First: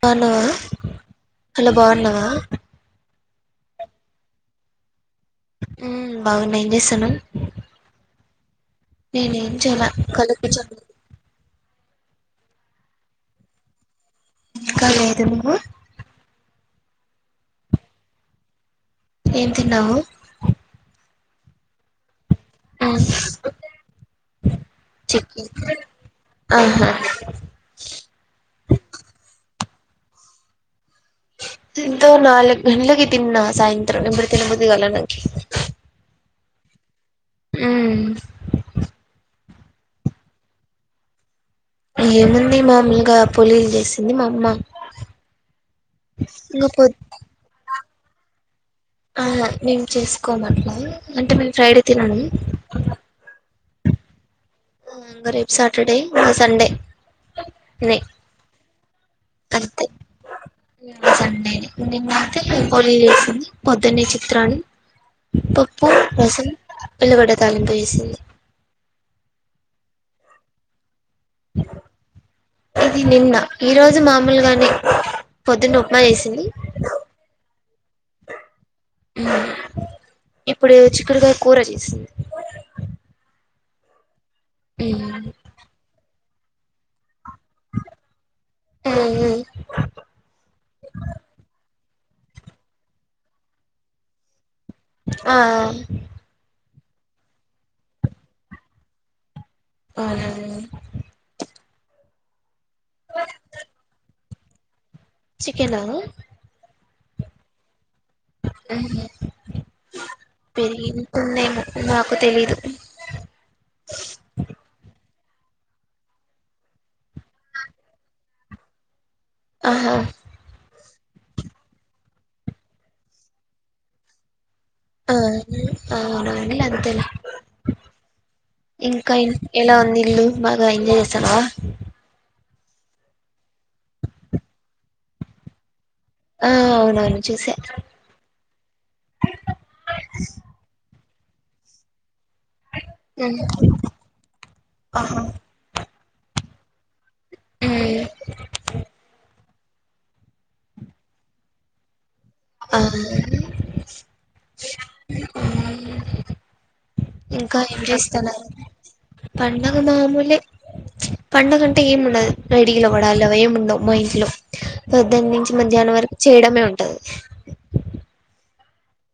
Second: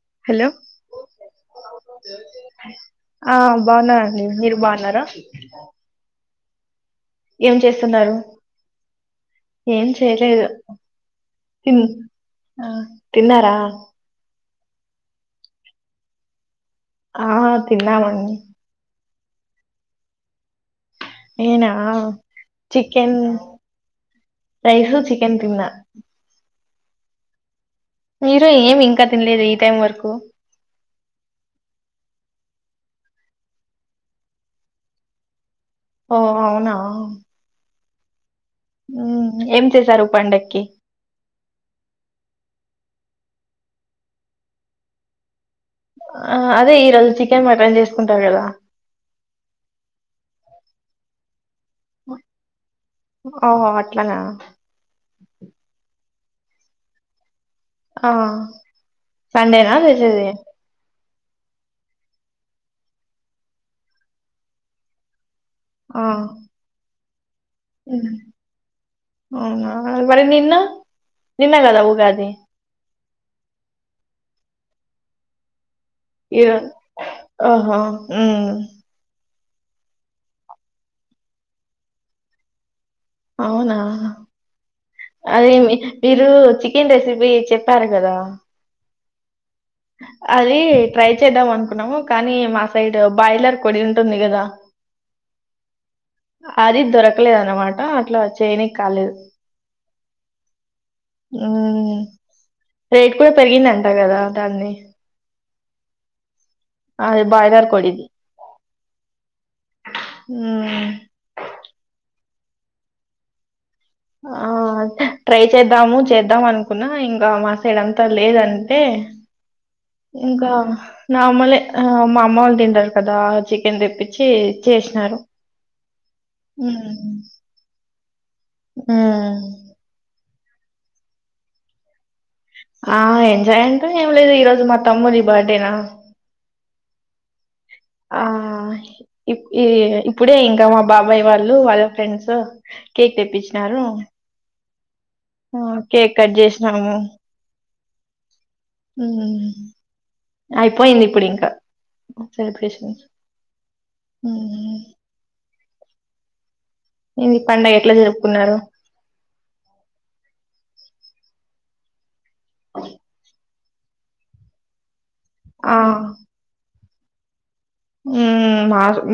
బాగున్నావా hello hello బాగున్నావా ఆ బాగున్నానండి మీరు బాగున్నారా ఉమ్ బాగున్నం ఏం చేస్తానవ్ ఏం చేస్తున్నారు నేనేం ఏం చేయాలా కాలిగా చేయలేదు కూర్చొని వున తిన్ తిన్నారా ఇంకాలేదు నువ్వు ఆ తిన్నామండి ఏం తిన్నావు నేనా ఆ మ్మ్ చికెన్ రైస్ చికెన్ తిన్నా ఆహా మీరు ఏమి ఇంకా తినలేదు ఈ టైం వరకు ఇంతో నాలుగంటలకి తిన్నా సాయంత్రం ఇపుడు తిన బుద్ధిగాల నకి ఓ అవునా హ్మ్ మ్మ్. ఏం చేశారు పండక్కి ఏముంది మామూలుగా పోలీలు చేసింది మా అమ్మ ఆ ఇంగ అదే ఈ రోజు చికెన్ మటన్ చేసుకుంటారు కదా అవున మేము చేసుకోము అట్లా అంటే మేము ఫ్రైడే తినము ఓహో అట్లానా రేపు సాటర్డే సండే నే ఆ సండేనా చేసేది సండే నిన్నాయితే పోలీలు చేసింది పొద్దున్నే చిత్రాన్నాం పప్పు ఆ రసం ఉల్లుగడ్డ తాలింపు మ్మ్. చేేసింది అవునా మరి నిన్న నిన్నగదా ఊగాది నిన్న ఈ రోజు మామూలుగానే పొద్దునొ ఇగ ఆహ హ్మ్మ్ ఇప్పుడు చిక్కుడుకాయ కూర చేసింది అవునా అదే మీరు చికెన్ రెసిపీ అదే చెప్పారు కదా టే అది ట్రై చేద్దాం అనుకున్నాము కానీ మా సైడ్ బాయిలర్ కోడి ఉంటుంది కదా ఆ అది దొరకలేదు అనమాట అట్లా చేయనికి కాలేదు అవునండి హ్మ్. రేట్ కూడా పెరిగిందంటా కదా దాన్ది చికెనా అ బయిలర్ కోడిది హ్మ్. పెరిగింటుందేమో నా తెలీదు ఆ అదే ట్రై చేద్దాము చేద్దాం అనుకున్నా ఇంకా మాసైడ అంతా లేదంటే ఆహా ఇంకా నారమలే మా అమ్మ వాళ్ళు తింటారు కదా చికెన్ తెప్పించి చేసినారు ఆ అవునవును హమ్ అంతేలే ఇంకా ఎలా ఉంది ఇల్లు బాగా ఎంజాయ్ చేసానువా ఆ ఎంజాయ్ అంటా ఏం లేదు ఈ రోజు మా తమ్ముది బర్త్డేనా ఆ అవున అవును చూసే ఆ ఇ ఈ ఇప్పుడే ఇంకా మా బాబాయ్ వాళ్ళు వాళ్ళ ఫ్రెండ్స్ కేక్ తెప్పించినారు ఆహా ఆ కేక్ కట్ చేసినాము ఉమ్, అయిపోయింది ఇప్పుడు ఇంకా ఆ సెలిబ్రేషస్ ఇంకా పండగ ఏం ఎట్లా చేస్తన్నారు జరుపుకున్నారు పండగ మామూలే పండగంటే ఏముండదు రేడియేవ్వాడలు ఏము ఉండవు మా ఇంట్లో పొద్దున్న నుంచి ఆ మధ్యాహ్నం వరకు చేయడమే ఉంటది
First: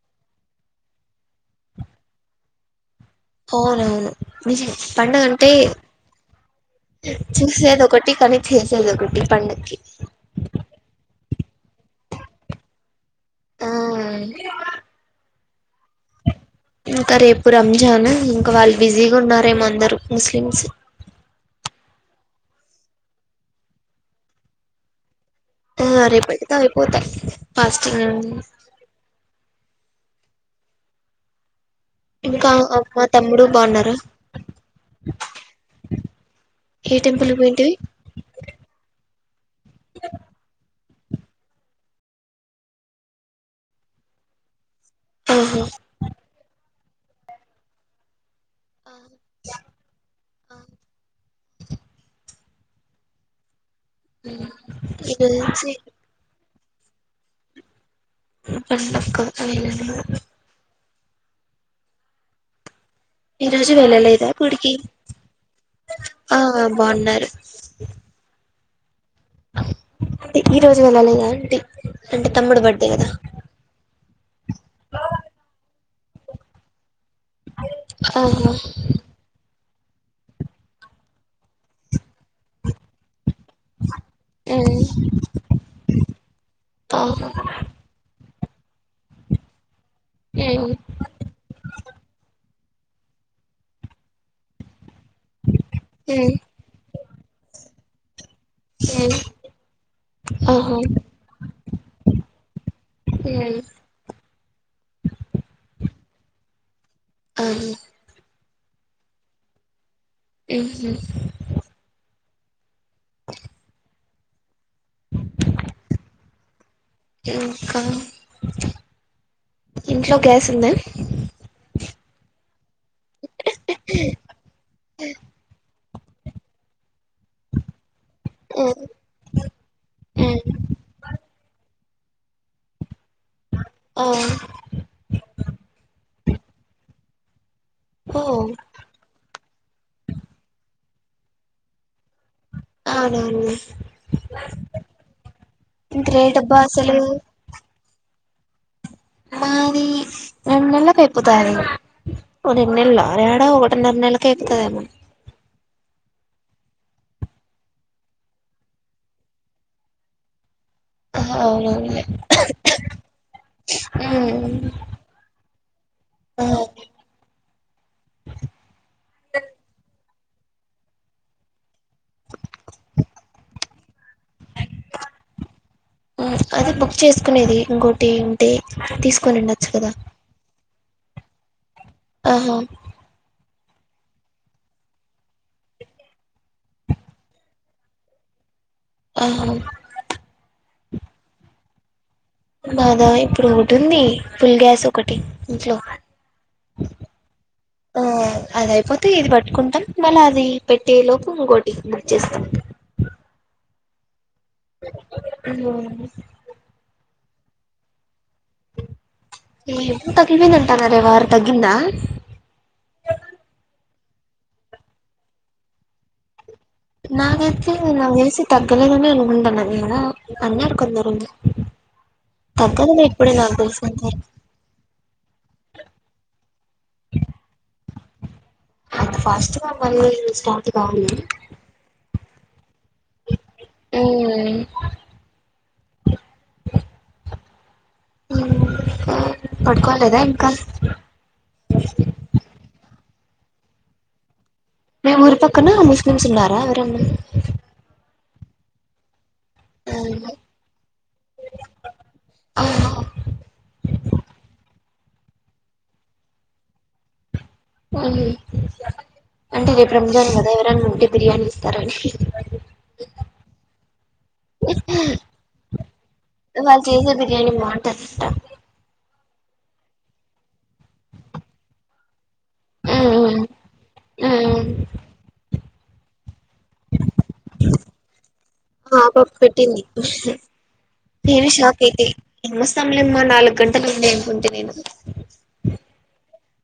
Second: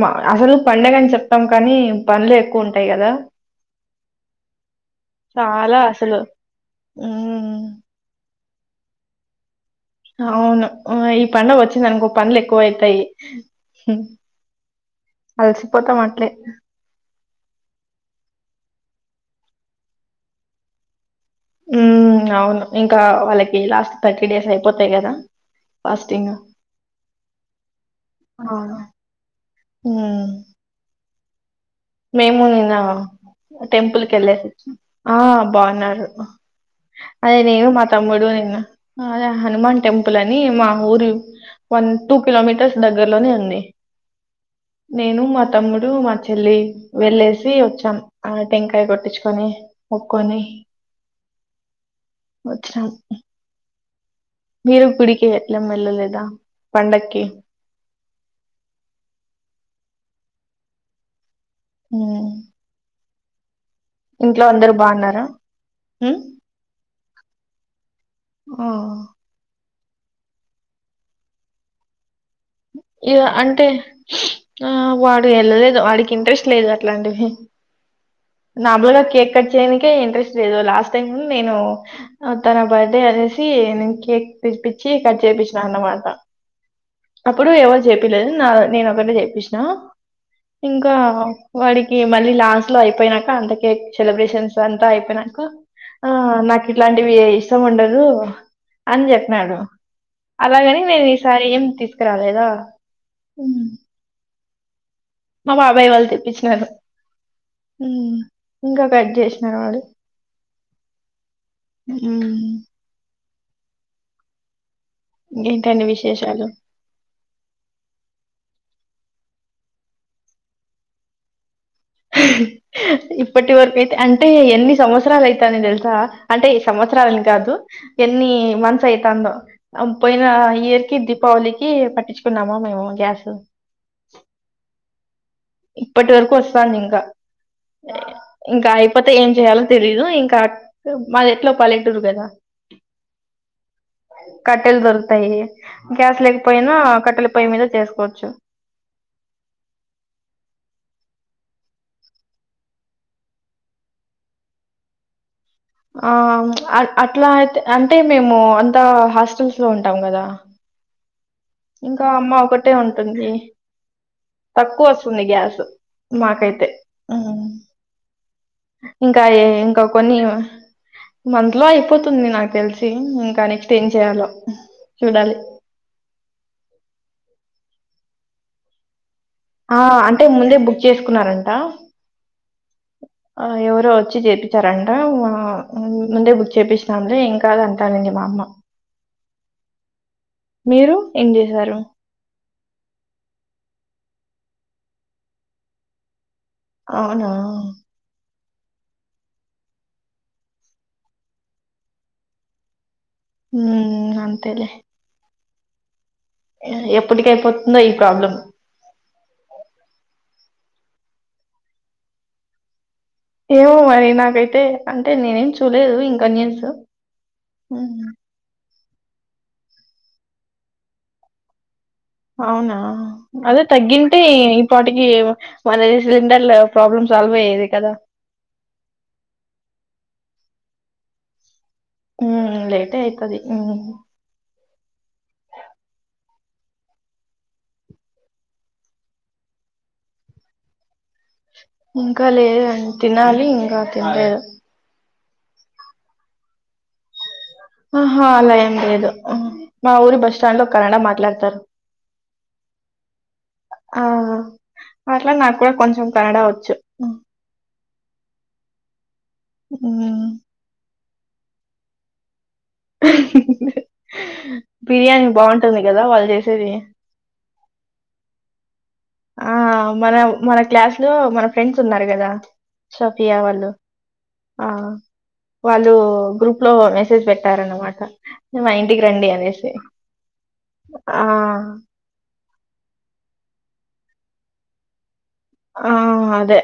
మా అసలు పండగని చెప్తాం కానీ పనులు ఎక్కువ ఉంటాయి కదా అవునవును పడుగ అంటే చాలా అసలు హ్మ్ చూసేది ఒకటి కానీ చేసేది ఒకటి పడుక్కి అవును ఈ పడుగ వచ్చింది అనుకో పంలు ఎక్కువ అవుతాయి ఆ అలసిపోతాం అట్లే ఇప్పు రంజాన్ ఇంకా వాళ్ళు బిజీగా ఉన్నన్నారుేమో అందరుూ ముస్లిమ్స్ ఉ అవును ఇంకా వాళ్ళకి లాస్ట్ థర్టీ డేస్ అయిపోతాయి కదా ఆ ఫాస్టింగ్ రేపటితో అయిపోతాయి ఫాస్టింగ్ ఆ మేము ఇంకా నిన్న మా తమ్ముడు బాగున్నారా టెంపుల్కి వెళ్ళేసిచ్చా ఆ బాగున్నారు ఏ అ టెంపుల్ కి నేను పోయింటివి మా తమ్ముడు నేనుదే హనుమాన్ టెంపుల్ అని మా ఊరి వన్ టూ కిలోమీటర్స్ దగ్గరలోనే అంది నేను మా ఆహా తమ్ముడు మా చెల్లి వెళ్ళేసి వచ్చాను ఆ టెంకాయ ఆ, కొట్టించుకొని ముక్కొని ఆ. వచ్చం మీరు ఈ గుడికి ఎట్ల రోజు వెెళ్ళలేదా పండకి పండకు అవేలా అ ఈ రోజు వెళ్ళలేదా గుడికి బాగున్నారా ఉమ్ ఆ బాగున్నారు ఆ అ ఈ రోజు వెళ్ళాలిదా అంటే అంటే తమ్ముడు బర్త్డే కదా ఇగ అంటే ఆ వాడు వెళ్ళలేదు వాడికి ఇంట్రెస్ట్ లేదు అట్లాంటివి ఆహా నాబలోలో కేక్ కట్ చేయడానికే ఇంట్రెస్ట్ లేదు లాస్ట్ టైం నేను తన బర్త్డే అనేసి నేను కేక్ ఉమ్ పిపించి కట్ చేపించిన అన్నమాట ఆహా అప్పుడు ఎవరు చెప్పలేదు నేను ఒకటే చెప్పసిన ఉమ్ ఇంకా వాడికి మళ్ళీ లాస్ట్ లో అయిపోయిన అకే సెలబ్రేషన్స్ అంతా అయిపోయి నాకు ఆ ఉమ్ నాకు ఇట్లాంటివి ఇష్టం ఉండదు ర అని ఉమ్ చెప్పినడు ఆహా అలాగని నేను ఈసారి ఏం తీసుకురాలేదా హ హ్మ్ మా బాబాయ్ వాళ్ళు తెప్పించినను ఆహా ఇంకా కట్ చేసినారు వాళ్ళు ఏ ఉ ఇంకేంటండి విశేషాలు ఇంకా ఇంట్లో గ్యాస్ ఉంద ఇప్పటి వరకుయితే అంటే ఎన్ని సంవత్సరాలు అయితాంది తెలుసా అంటే సంవత్సర కాదు ఎన్ని ఉమ్ మంత్స్ అయితుందో పోయిన ఉమ్ ఇయర్ కి దీపావళికి తెచ్చుకున్నామా మేము గ్యాస్ ఆ ఇప్పటి వరకు ఒస్తంది ఇంకా ఓ ఇంకా అయిపోతే ఏం చేయాలో తెలీదు ఇంకా మాది ఎట్లో పలె టూరు కదా అవునవును కట్టెలు దొరుకుతాయి గ్యాస్ గ్రేట్ అబ్బా లేకపోయినా అసలు కట్టెల పొయ్యి మీద చేసుకోచ్చు ఎమ్మనీ [unintelligible] ఆ అట్లాయితే అంటే మేము అంతా హాస్టల్స్ లో ఉంటాం కదా అవునవునులే ఇంకా అమ్మ ఒకటే ఉంటుంది మ్మ్ తక్కువ వస్తుంది గ్యాస్ నాకైతే మ్ [inaudible] ఇంకా ఇ ఇంకా కొన్ని మంత్ లో అయిపోతుంది నాకు తెలిసి ఇంకా నెక్స్ట్ తే ఏం చేయాలో చూడాలి. ఉమ్ అది బుక్ చేసుకునేది ఇంకోటి ఏంటి తీస్క్ ఆ అంటే ముందే బుక్ చేసుకున్నారంట ఆహా ఆ ఎవరో వచ్చి చేపిచ్చారంట హ్మ్ ముందే బుక్ చేపిచినాంలే ఏంకాదు అంటానండి మామ్ మ హా మీరు ఏం చేశారు నాధ ఇప్పుడు ఒకటింది ఫుల్ గ్యాస్ ఒకటి ఇంట్లో అవునా ఆ అది అయిపోతే ఇది పట్టుకుంటాం మళ్ళీ అది పెట్టే లోపు ఇంకోటి బుక్ చేస్తాం హ్మ్ అంతేలే ఉమ్ ఎప్పటికి అయిపోతుందో ఈ ప్రాబ్లం ఇ ఇప్పు తగిలివేందంటానరే వారు తగగింద ఏమో మరి నాకైతే అంటే నేనేం చూలేదు ఇంకా న్యూస్ నాకైయితే ఉమ్, నా వేసి తగ్ కలగనే అ ఉంటన్నది ఏద అన్నారు కొందరు అవునా తగ్గదులే ఇప్పుడే నాకు అదే తెలిసినంత వరకు తగ్గింటే ఇప్పటికి వాళ్ళవి సిలిండర్లు ప్రాబ్లమ్ సాల్వ్ అయ్యేది కదా అంత ఫాస్ట్ గా మళ్ళీ స్టార్ట్ కాలే మ్మ్ లేటే అయితది మ్మ్ ఉమ్ పడుకోలేదా ఇంకా ఇంకా లేదండి తినాలి ఇంకా తినలేదు మీ ఊరు పక్కన ముస్లింస్ ఉన్నారా ఎవరు అన్న ఆహా అలా ఏం లేదు మా ఊరి బస్స్టాండ్ లో కన్నడా మాట్లాడతారు ఆ అట్లా నాకు కూడా కొంచెం కనడా వచ్చు అంటే రేపు ఉమ్. రంజాను కదా ఎవరనా ఉంటే బిర్యానీ ఇస్తారనీ బిర్యానీ బాగుంటుంది కదా వాళ్ళు చేసేది వాళ్ళు చేసే బిర్యానీ బాగుంటదంట ఆ మన మన క్లాస్ లో మన ఫ్రెండ్స్ ఉన్నారు కదా షఫియా వాళ్ళు ఆ వాళ్ళు గ్రప్ లో మెసేజ్ పెట్టారన్నమాట మా ఇంటికి పాప రండి అనేసి పెట్టింది ఆ! నేను షాక్ అయితే ఏమ్మస్తాములేమ్మ నాలుగు గంటలు ఉంే అనుకుంటే నేను ఆ అదే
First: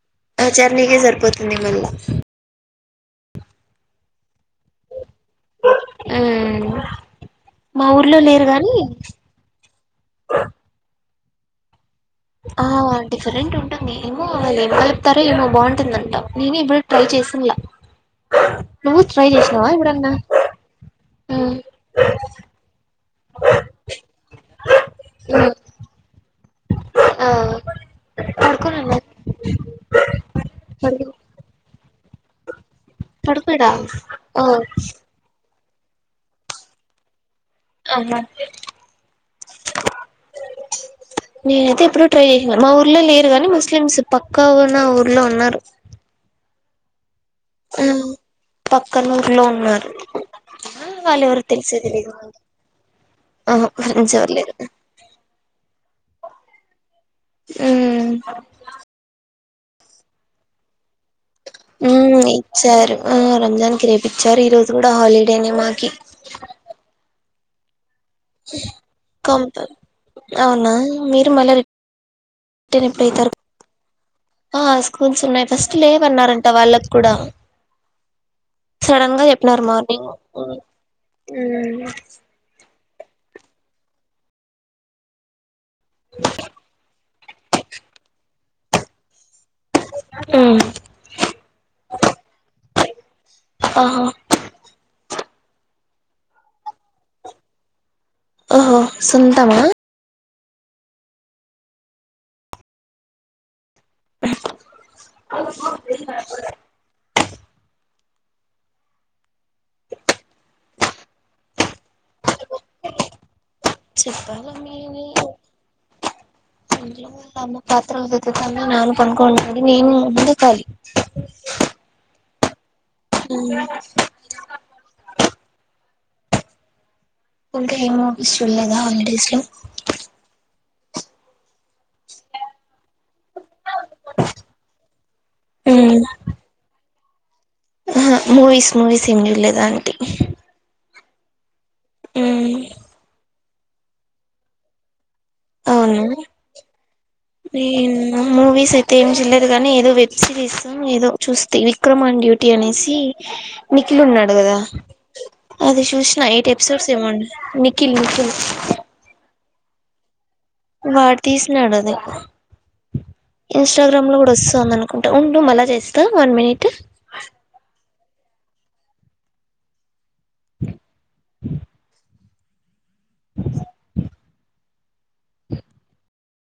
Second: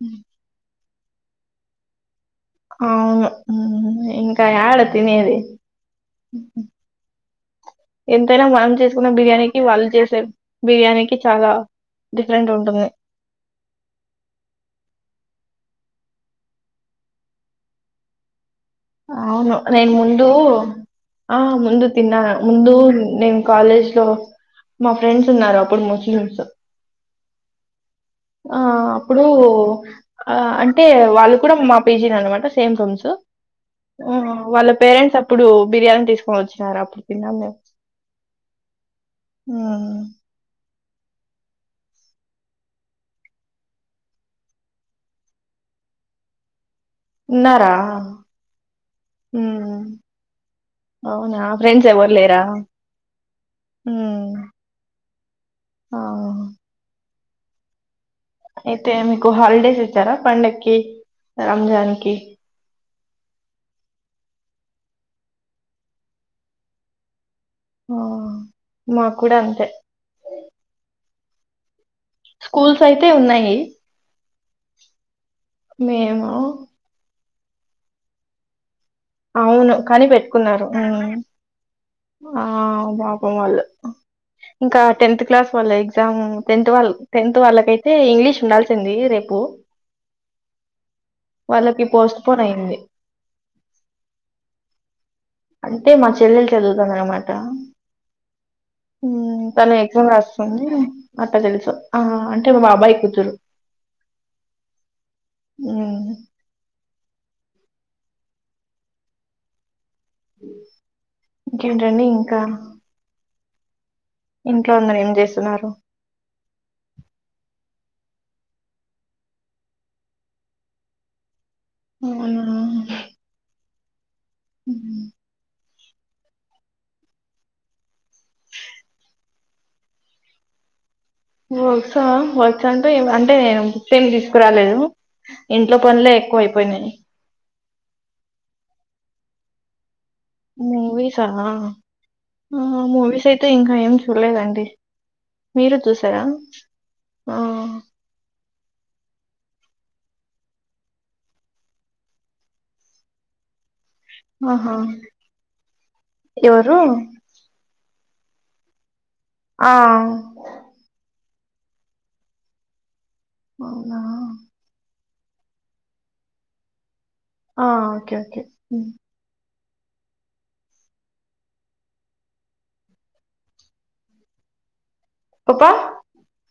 హ అ నకే సరిపోతుంది మళ్ళీ అవును ఇంకా డ తిన అది మా ఊర్లో ఎంతైనా లేరు మనం గాని చేసుకున్న బిర్యానీకి వాళ్ళు చేసారు బిర్యానీకి చాలా డిఫరెంట్ ఆ ఉంటుంది. డిఫరెంట్ ఉంటుంది ఏమో వాళ్ళు ఏం కలుప్తారో ఏమో బాగుంట ంట నేను ఇప్పుడు ట్రై చేసలా అవును నేన్ ముందు ఆ హ్మ్. ముందు తిన్నా ముందు నేను కాలేజ్ లో మా ఫ్రెండ్స్ హ్మ్. ఉన్నారు అప్పుడు ముస్లిమ్స్ ఆ ఆ పడుకోనున్నా. అప్పుడు ఆ అంటే పడుకో వాళ్ళు కూడా మా పిజీ అన్నమాట సేమ్ తడుకు వాళ్ళ పేరెంట్స్ అప్పుడు బిర్యానీ తీసుకొని వచ్చినారు అప్పుడు తిన్నాం మేము అనా ఉమ్. నేనైతే ఎప్పుడ ట్రై చేస మా ఊర్లో లేరు నీ ముస్లిమ్స్ పక్కా ఉ నా ఊర్లో ఉన్నారు ఉన్నారా ఆ! పక్కన ఊర్లో హ్మ్ ఉన్నారు. ఆ! అవునా వాళ్ళెవరో ఫ్రెండ్స్ తెలిసేది లేదు. ఎవరు లేరా ఆహా! ఫ్రెండ్స్ ఎవరు లేరు. ఆ ఆ అయితే మీకు హాలిడేస్ ఇచ్చారా పండగకిి రంజాన్ కి ఉమ్ ఇచ్చారు ఆ రంజాన్ కి రేపిచ్చారు ఈ రోజు కూడా హాలిడేనే మాకి ఆ మాకు కొ కూడా అంతే అవునా మీరు మళ్ళ స్కూల్స్ అయితే ఉన్నాయి ఆ స్కూల్స్ ఉన్నాయి ఫస్ట్ మేము లేవన్నారంట వాళ్ళకి కూడా సడన్ గా చెప్పినారు అవును కాని మార్నింగ్ పెట్టుకున్నారు ఆ పాపం వాళ్ళు ఇంకా టెన్త్ క్లాస్ వాళ్ళ ఎగ్జామ్ టెన్త్ వాళ్ళు టెన్త్ వాళ్ళకైతే ఇంగ్లీష్ ఉండాల్సింది రేపు ఉమ్ వాళ్ళకి పోస్ట్ పోన్ అయింది ఆహా అంటే మా చెల్లెలు చదువుతానన్నమాట ఓహో సొంతమా తను ఎగ్జామ్ రాస్తుంది అట్లా తెలుసు ఆ అంటే మా బాబాయ్ కూతురు ఉమ్, ఇంకేంటండి ఇంకా చెప్పాలా ఇంట్లో అందరు మీరే ఏం చేస్తున్నారు పాత్రలదతత నాను కన్కొంది నేను ముందు ఖాలలి అ [inaudible] అ హ ఇంకా ఏంఫష్ట లేదా హాలిడేస్ లో నువ్వు వస్తావా వస్తా అంటే బుక్స్ తీసుకొనిరలేదు ఇంట్లో ఉమ్ పనులే ఎక్కువ అయిపోయినాయి ఆహా మూవీస్ మూవీస్ ఏం చూడలేదా అంటీ మూవీసా ఉమ్ మూవీస్ అయితే ఇంకా ఏం చూడలేదండి మీరు అవును చూసారా ఆ నేన్ మూవీస్ అయి ఏం చూల్లేదు కానీ ఏదో వెబ్ సిరీస్ ఏదో చూస్తాయి విక్రమ్ ఆన్ డ్యూటీ అనేసి నిఖిల్ ఉన్నాడు కదా ఆహా అది చూసిన ఎయిట్ ఎవరు ఎపిసోడ్స్ ఏమన్నా నిఖిల్ అ ఆ వాడు తీసినాడు అది అవునా ఇన్స్టాగ్రామ్ లో కూడా వస్తంది ఉంటె ఉండు మళ్ళ చేస్తా వన్ మినిట్ ఆ ఓకే ఓకే పాపా